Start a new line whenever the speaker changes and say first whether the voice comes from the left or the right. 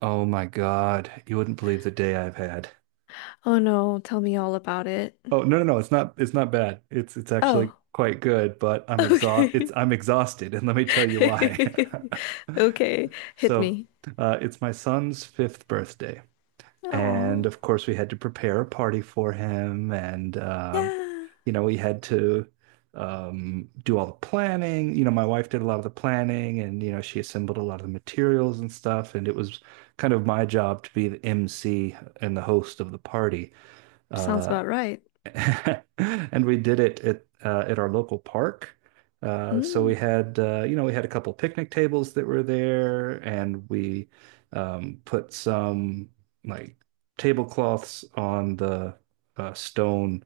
right: Oh my God. You wouldn't believe the day I've had.
left: Oh no, tell me all about it.
right: Oh, no, no, no. It's not bad. It's actually
left: Oh,
right: quite good, but
left: okay.
right: I'm exhausted, and let me tell you why.
left: Okay, hit
right: So,
left: me.
right: it's my son's fifth birthday. And
left: Oh,
right: of course, we had to prepare a party for him, and
left: yeah.
right: you know, we had to do all the planning. You know, my wife did a lot of the planning and, you know, she assembled a lot of the materials and stuff. And it was kind of my job to be the MC and the host of the party.
left: Sounds
right: Uh,
left: about right.
right: And we did it at our local park. So we
left: Mm,
right: had you know, we had a couple picnic tables that were there, and we put some like tablecloths on the stone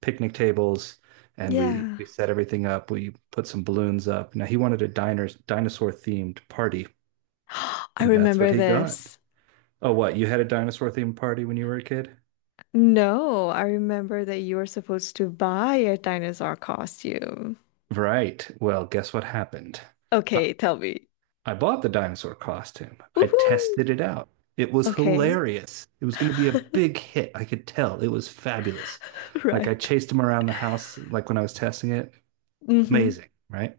right: picnic tables, and we
left: yeah.
right: set everything up. We put some balloons up. Now he wanted a diners dinosaur themed party,
left: I
right: and that's what
left: remember
right: he got.
left: this.
right: Oh, what? You had a dinosaur themed party when you were a kid?
left: No, I remember that you were supposed to buy a dinosaur costume.
right: Right. Well, guess what happened?
left: Okay, tell me.
right: I bought the dinosaur costume. I
left: Woohoo!
right: tested it out. It was
left: Okay.
right: hilarious. It was going to be a big hit. I could tell. It was fabulous. Like, I
left: Right.
right: chased him around the house, like when I was testing it.
left: Mm-hmm.
right: Amazing, right?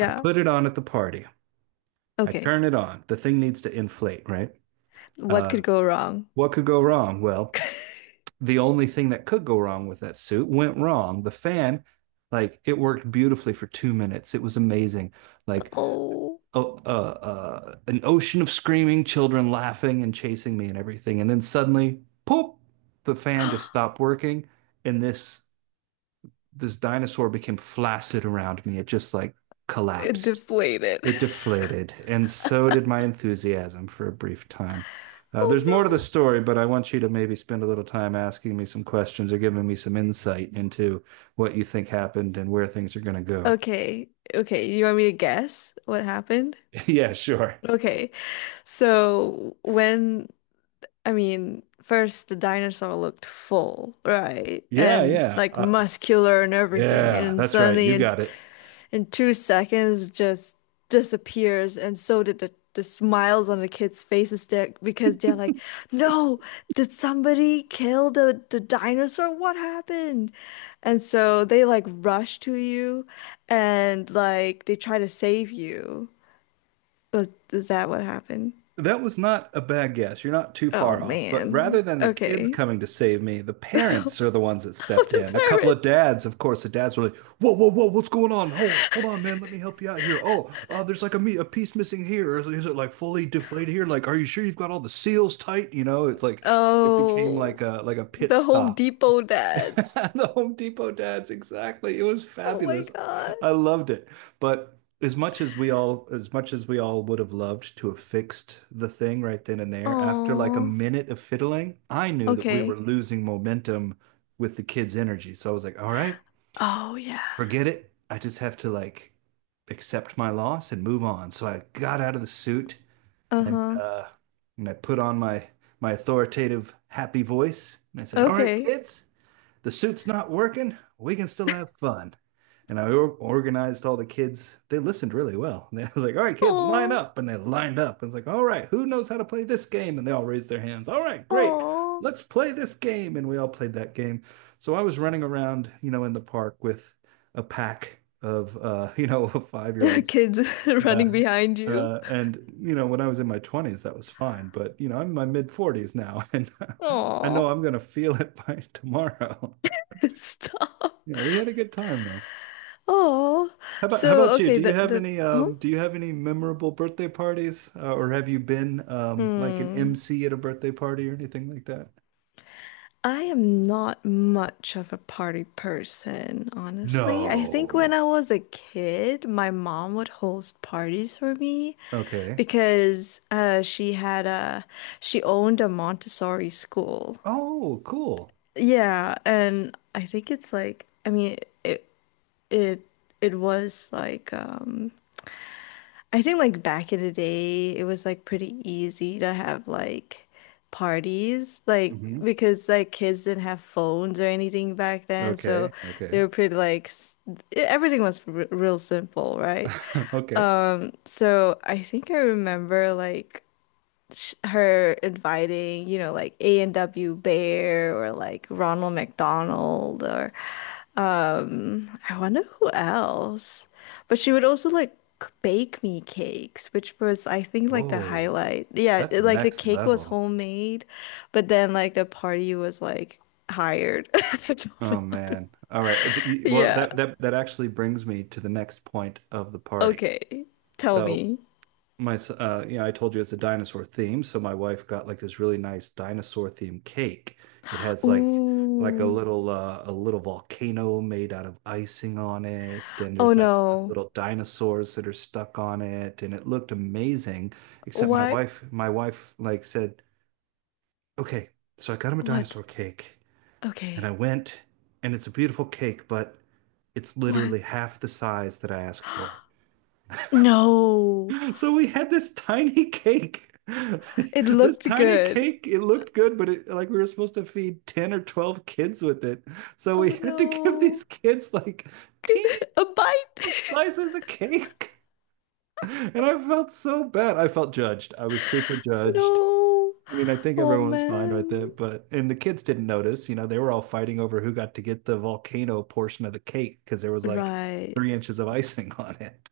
right: I put it on at the party. I
left: Okay.
right: turn it on. The thing needs to inflate, right?
left: What
right: Uh,
left: could go wrong?
right: what could go wrong? Well, the only thing that could go wrong with that suit went wrong. The fan, like, it worked beautifully for 2 minutes. It was amazing. Like,
left: Oh,
right: a an ocean of screaming children laughing and chasing me and everything. And then suddenly, poof, the fan just stopped working, and this dinosaur became flaccid around me. It just like
left: it
right: collapsed.
left: deflated.
right: It deflated, and so did my enthusiasm for a brief time. There's more to the
left: Oh
right: story, but I want you to maybe spend a little time asking me some questions or giving me some insight into what you think happened and where things are going to
left: no.
right: go.
left: Okay. Okay. You want me to guess what happened?
right: Yeah, sure.
left: Okay. So when, I mean, first the dinosaur looked full, right?
right: Yeah,
left: And
right: yeah.
left: like
right: Uh,
left: muscular and everything.
right: Yeah,
left: And
right: that's right.
left: suddenly
right: You
left: it
right: got it.
left: in 2 seconds just disappears and so did the smiles on the kids' faces there because they're like, no, did somebody kill the dinosaur? What happened? And so they like rush to you and like they try to save you. But is that what happened?
right: That was not a bad guess. You're not too
left: Oh
right: far off. But rather
left: man.
right: than the kids
left: Okay.
right: coming to save me, the parents are the ones that
left: Oh,
right: stepped
left: the
right: in. A couple of
left: parents.
right: dads, of course, the dads were like, "Whoa, whoa, whoa, what's going on? Hold on, man. Let me help you out here. Oh, there's like a a piece missing here. Is it like fully deflated here? Like, are you sure you've got all the seals tight? You know, it's like it became
left: Oh,
right: like a pit
left: the Home
right: stop."
left: Depot dads.
right: The Home Depot dads, exactly. It was
left: Oh my
right: fabulous.
left: God.
right: I loved it. But as much as we all would have loved to have fixed the thing right then and there, after like a
left: Oh.
right: minute of fiddling, I knew that we were
left: Okay.
right: losing momentum with the kids' energy. So I was like, all right,
left: Oh yeah.
right: forget it. I just have to like accept my loss and move on. So I got out of the suit and
left: Uh-huh.
right: uh and I put on my authoritative happy voice, and I said, "All right,
left: Okay.
right: kids, the suit's not working. We can still have fun." And I organized all the kids. They listened really well. And I was like, all right, kids, line
left: Oh.
right: up. And they lined up. I was like, all right, who knows how to play this game? And they all raised their hands. All right, great.
left: Oh.
right: Let's play this game. And we all played that game. So I was running around, you know, in the park with a pack of, you know, 5 year olds.
left: Kids
right: Yeah.
left: running behind you.
right: And you know, when I was in my 20s, that was fine, but you know, I'm in my mid 40s now, and I know
left: Oh.
right: I'm gonna feel it by tomorrow.
left: Stop.
right: Yeah, we had a good time though.
left: Oh.
right: How
left: So
right: about you?
left: okay,
right: Do you have
left: the
right: any
left: huh?
right: do you have any memorable birthday parties or have you been like an
left: Hmm.
right: MC at a birthday party or anything like that?
left: I am not much of a party person, honestly. I think when
right: No.
left: I was a kid, my mom would host parties for me
right: Okay.
left: because she had a she owned a Montessori school.
right: Oh, cool.
left: Yeah, and I think it's like I mean it it it was like I think like back in the day it was like pretty easy to have like parties like
right: Hmm.
left: because like kids didn't have phones or anything back then, so
right: Okay.
left: they
right: Okay.
left: were pretty like everything was r real simple, right?
right: Okay.
left: So I think I remember like her inviting, you know, like A&W Bear or like Ronald McDonald or I wonder who else. But she would also like bake me cakes, which was I think like the
right: Oh,
left: highlight. Yeah,
right: that's
left: like the
right: next
left: cake was
right: level.
left: homemade, but then like the party was like hired. I don't
right: Oh
left: know.
right: man. All right. Well,
left: Yeah.
right: that actually brings me to the next point of the party.
left: Okay. Tell
right: So
left: me.
right: my you know, I told you it's a dinosaur theme, so my wife got like this really nice dinosaur themed cake. It has like
left: Ooh.
right: a little volcano made out of icing on it, and
left: Oh
right: there's like
left: no.
right: little dinosaurs that are stuck on it, and it looked amazing, except
left: What?
right: my wife like said, okay, so I got him a
left: What?
right: dinosaur cake, and I
left: Okay.
right: went, and it's a beautiful cake, but it's
left: What?
right: literally half the size that I asked for.
left: No.
right: So we had this tiny cake.
left: It
right: This
left: looked
right: tiny
left: good.
right: cake, it looked good, but it like we were supposed to feed 10 or 12 kids with it. So we
left: Oh
right: had to give these
left: no.
right: kids like teeny
left: A bite.
right: little slices of cake. And I felt so bad. I felt judged. I was super judged.
left: No.
right: I mean, I think
left: Oh
right: everyone was fine with
left: man.
right: it, but and the kids didn't notice. You know, they were all fighting over who got to get the volcano portion of the cake because there was like
left: Right.
right: 3 inches of icing on it.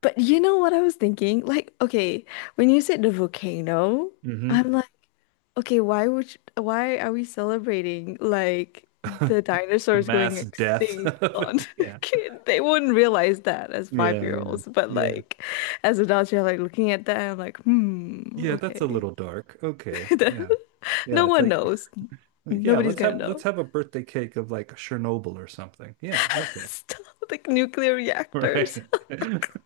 left: But you know what I was thinking? Like, okay, when you said the volcano,
right: Hmm.
left: I'm like, okay, why are we celebrating like the
right: The
left: dinosaurs going
right: mass death
left: extinct
right: of it.
left: on
right: Yeah.
left: kid? They wouldn't realize that as
right: Yeah, yeah,
left: five-year-olds, but
right: yeah,
left: like as adults, you're like looking at that and I'm like, hmm,
right: yeah. That's a
left: okay.
right: little dark. Okay, yeah.
left: No
right: It's
left: one
right: like,
left: knows.
right: yeah,
left: Nobody's gonna
right: let's
left: know.
right: have a birthday cake of like Chernobyl or something. Yeah, okay,
left: Stop, like nuclear reactors.
right: right.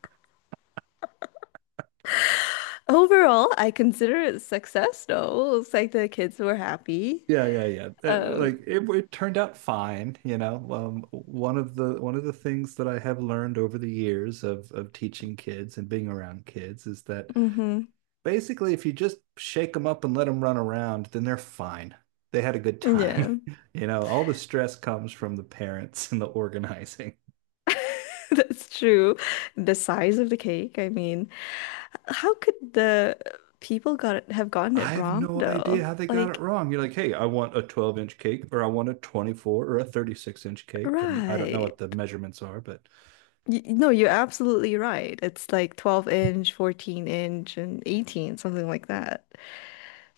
left: Overall, I consider it a success though. Looks like the kids were happy.
right: Yeah.
left: Um,
right: Like it turned out fine. You know, one of the things that I have learned over the years of teaching kids and being around kids is that
left: mhm.
right: basically, if you just shake them up and let them run around, then they're fine. They had a good time.
left: Yeah.
right: You know, all the stress comes from the parents and the organizing.
left: That's true. The size of the cake, I mean, how could the people got it, have gotten it
right: I have
left: wrong
right: no
left: though?
right: idea how they got it
left: Like,
right: wrong. You're like, hey, I want a 12-inch cake, or I want a 24 or a 36-inch cake. I mean, I don't know
left: right.
right: what the measurements are, but
left: Y no, you're absolutely right. It's like 12 inch, 14 inch, and 18, something like that.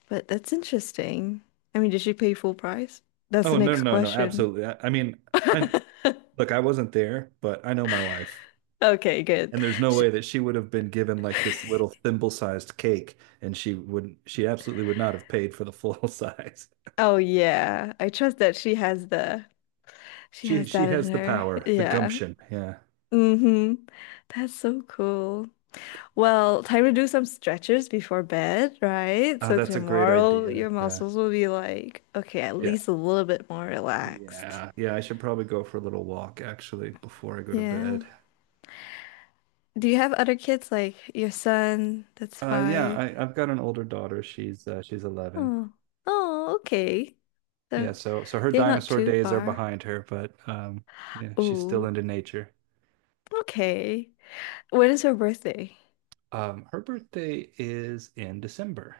left: But that's interesting. I mean, did she pay full price? That's the
right: oh, no,
left: next
right: no, no,
left: question.
right: absolutely. I mean, I look, I wasn't there, but I know my wife,
left: Okay, good.
right: and there's no
left: Sh
right: way that she would have been given like this little thimble sized cake, and she wouldn't, she absolutely would not have paid for the full size.
left: oh yeah, I trust that she
right: She,
left: has
right: she
left: that in
right: has the
left: her.
right: power, the
left: Yeah.
right: gumption. Yeah.
left: Mm-hmm. That's so cool. Well, time to do some stretches before bed, right?
right: Oh,
left: So
right: that's a great
left: tomorrow
right: idea.
left: your
right: Yeah.
left: muscles will be like, okay, at
right: Yeah.
left: least a little bit more relaxed.
right: Yeah, yeah, I should probably go for a little walk actually before I go to
left: Yeah.
right: bed.
left: Do you have other kids like your son that's
right: Yeah,
left: five?
right: I've got an older daughter. She's 11.
left: Oh, oh, okay.
right: Yeah,
left: So
right: so her
left: they're not
right: dinosaur
left: too
right: days are
left: far.
right: behind her, but yeah, she's still
left: Oh,
right: into nature.
left: okay. When is her birthday?
right: Her birthday is in December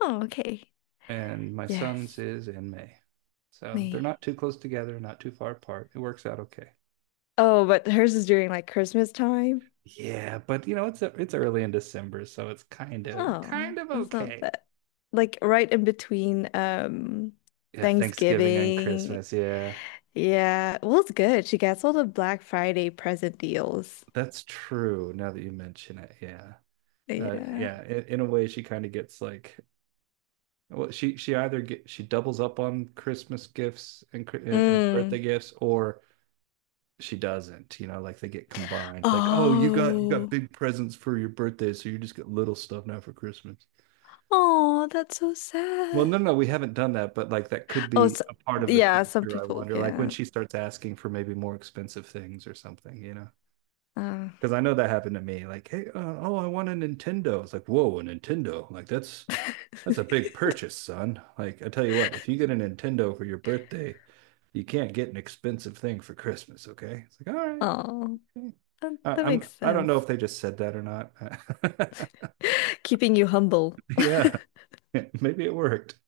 left: Oh, okay.
right: and my son's
left: Yes,
right: is in May. So they're
left: May.
right: not too close together, not too far apart. It works out okay.
left: Oh, but hers is during like Christmas time.
right: Yeah, but you know, it's early in December, so it's
left: Oh,
right: kind of
left: that's not
right: okay.
left: bad. Like right in between
right: Yeah, Thanksgiving and
left: Thanksgiving.
right: Christmas. Yeah.
left: Yeah. Well, it's good. She gets all the Black Friday present deals.
right: That's true now that you mention it. Yeah.
left: Yeah.
right: In a way she kind of gets like she either get she doubles up on Christmas gifts and birthday
left: Mm.
right: gifts, or she doesn't, you know, like they get combined. Like, oh, you got
left: Oh.
right: big presents for your birthday, so you just get little stuff now for Christmas.
left: Oh, that's so
right: Well,
left: sad.
right: no, no, we haven't done that, but like that could
left: Oh,
right: be
left: so,
right: a part of the
left: yeah, some
right: future, I
left: people,
right: wonder. Like when
left: yeah.
right: she starts asking for maybe more expensive things or something, you know.
left: Uh,
right: Because I know that happened to me. Like, hey, oh, I want a Nintendo. It's like, whoa, a Nintendo. Like, that's a big purchase, son. Like, I tell you what, if you get a Nintendo for your birthday, you can't get an expensive thing for Christmas, okay? It's like, all right.
left: oh,
right: Okay.
left: that makes
right: I don't know
left: sense.
right: if they just said that or not.
left: Keeping you humble.
right: Yeah, maybe it worked.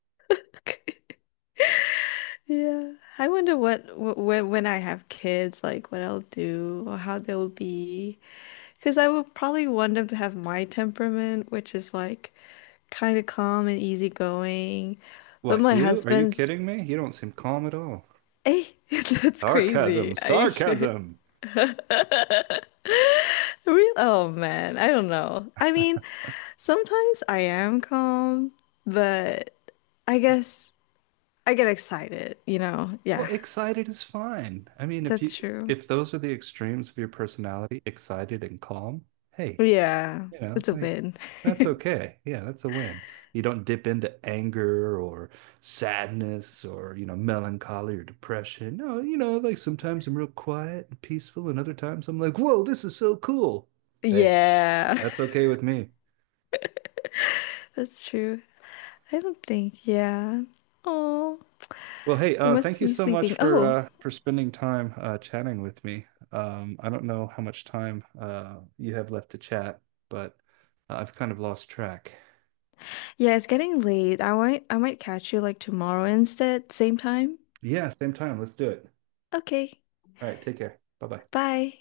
left: Yeah. I wonder what wh- when I have kids, like what I'll do or how they'll be. Because I would probably want them to have my temperament, which is like kind of calm and easygoing. But
right: What,
left: my
right: you? Are you
left: husband's,
right: kidding me? You don't seem calm at all.
left: hey, that's
right: Sarcasm,
left: crazy. Are you sure?
right: sarcasm.
left: Real? Oh man, I don't know. I mean, sometimes I am calm, but I guess I get excited, you know?
right: Well,
left: Yeah,
right: excited is fine. I mean,
left: that's true.
right: if those are the extremes of your personality, excited and calm, hey,
left: Yeah,
right: you know,
left: it's a
right: like
left: win.
right: that's okay. Yeah, that's a win. You don't dip into anger or sadness or, you know, melancholy or depression. No, you know, like sometimes I'm real quiet and peaceful, and other times I'm like, whoa, this is so cool. Hey,
left: Yeah,
right: that's okay with me.
left: that's true. I don't think, yeah. Oh,
right: Well, hey,
left: you
right: thank
left: must
right: you
left: be
right: so much
left: sleeping. Oh,
right: for spending time chatting with me. I don't know how much time you have left to chat, but I've kind of lost track.
left: yeah, it's getting late. I might catch you like tomorrow instead, same time.
right: Yeah, same time. Let's do it.
left: Okay,
right: All right, take care. Bye bye.
left: bye.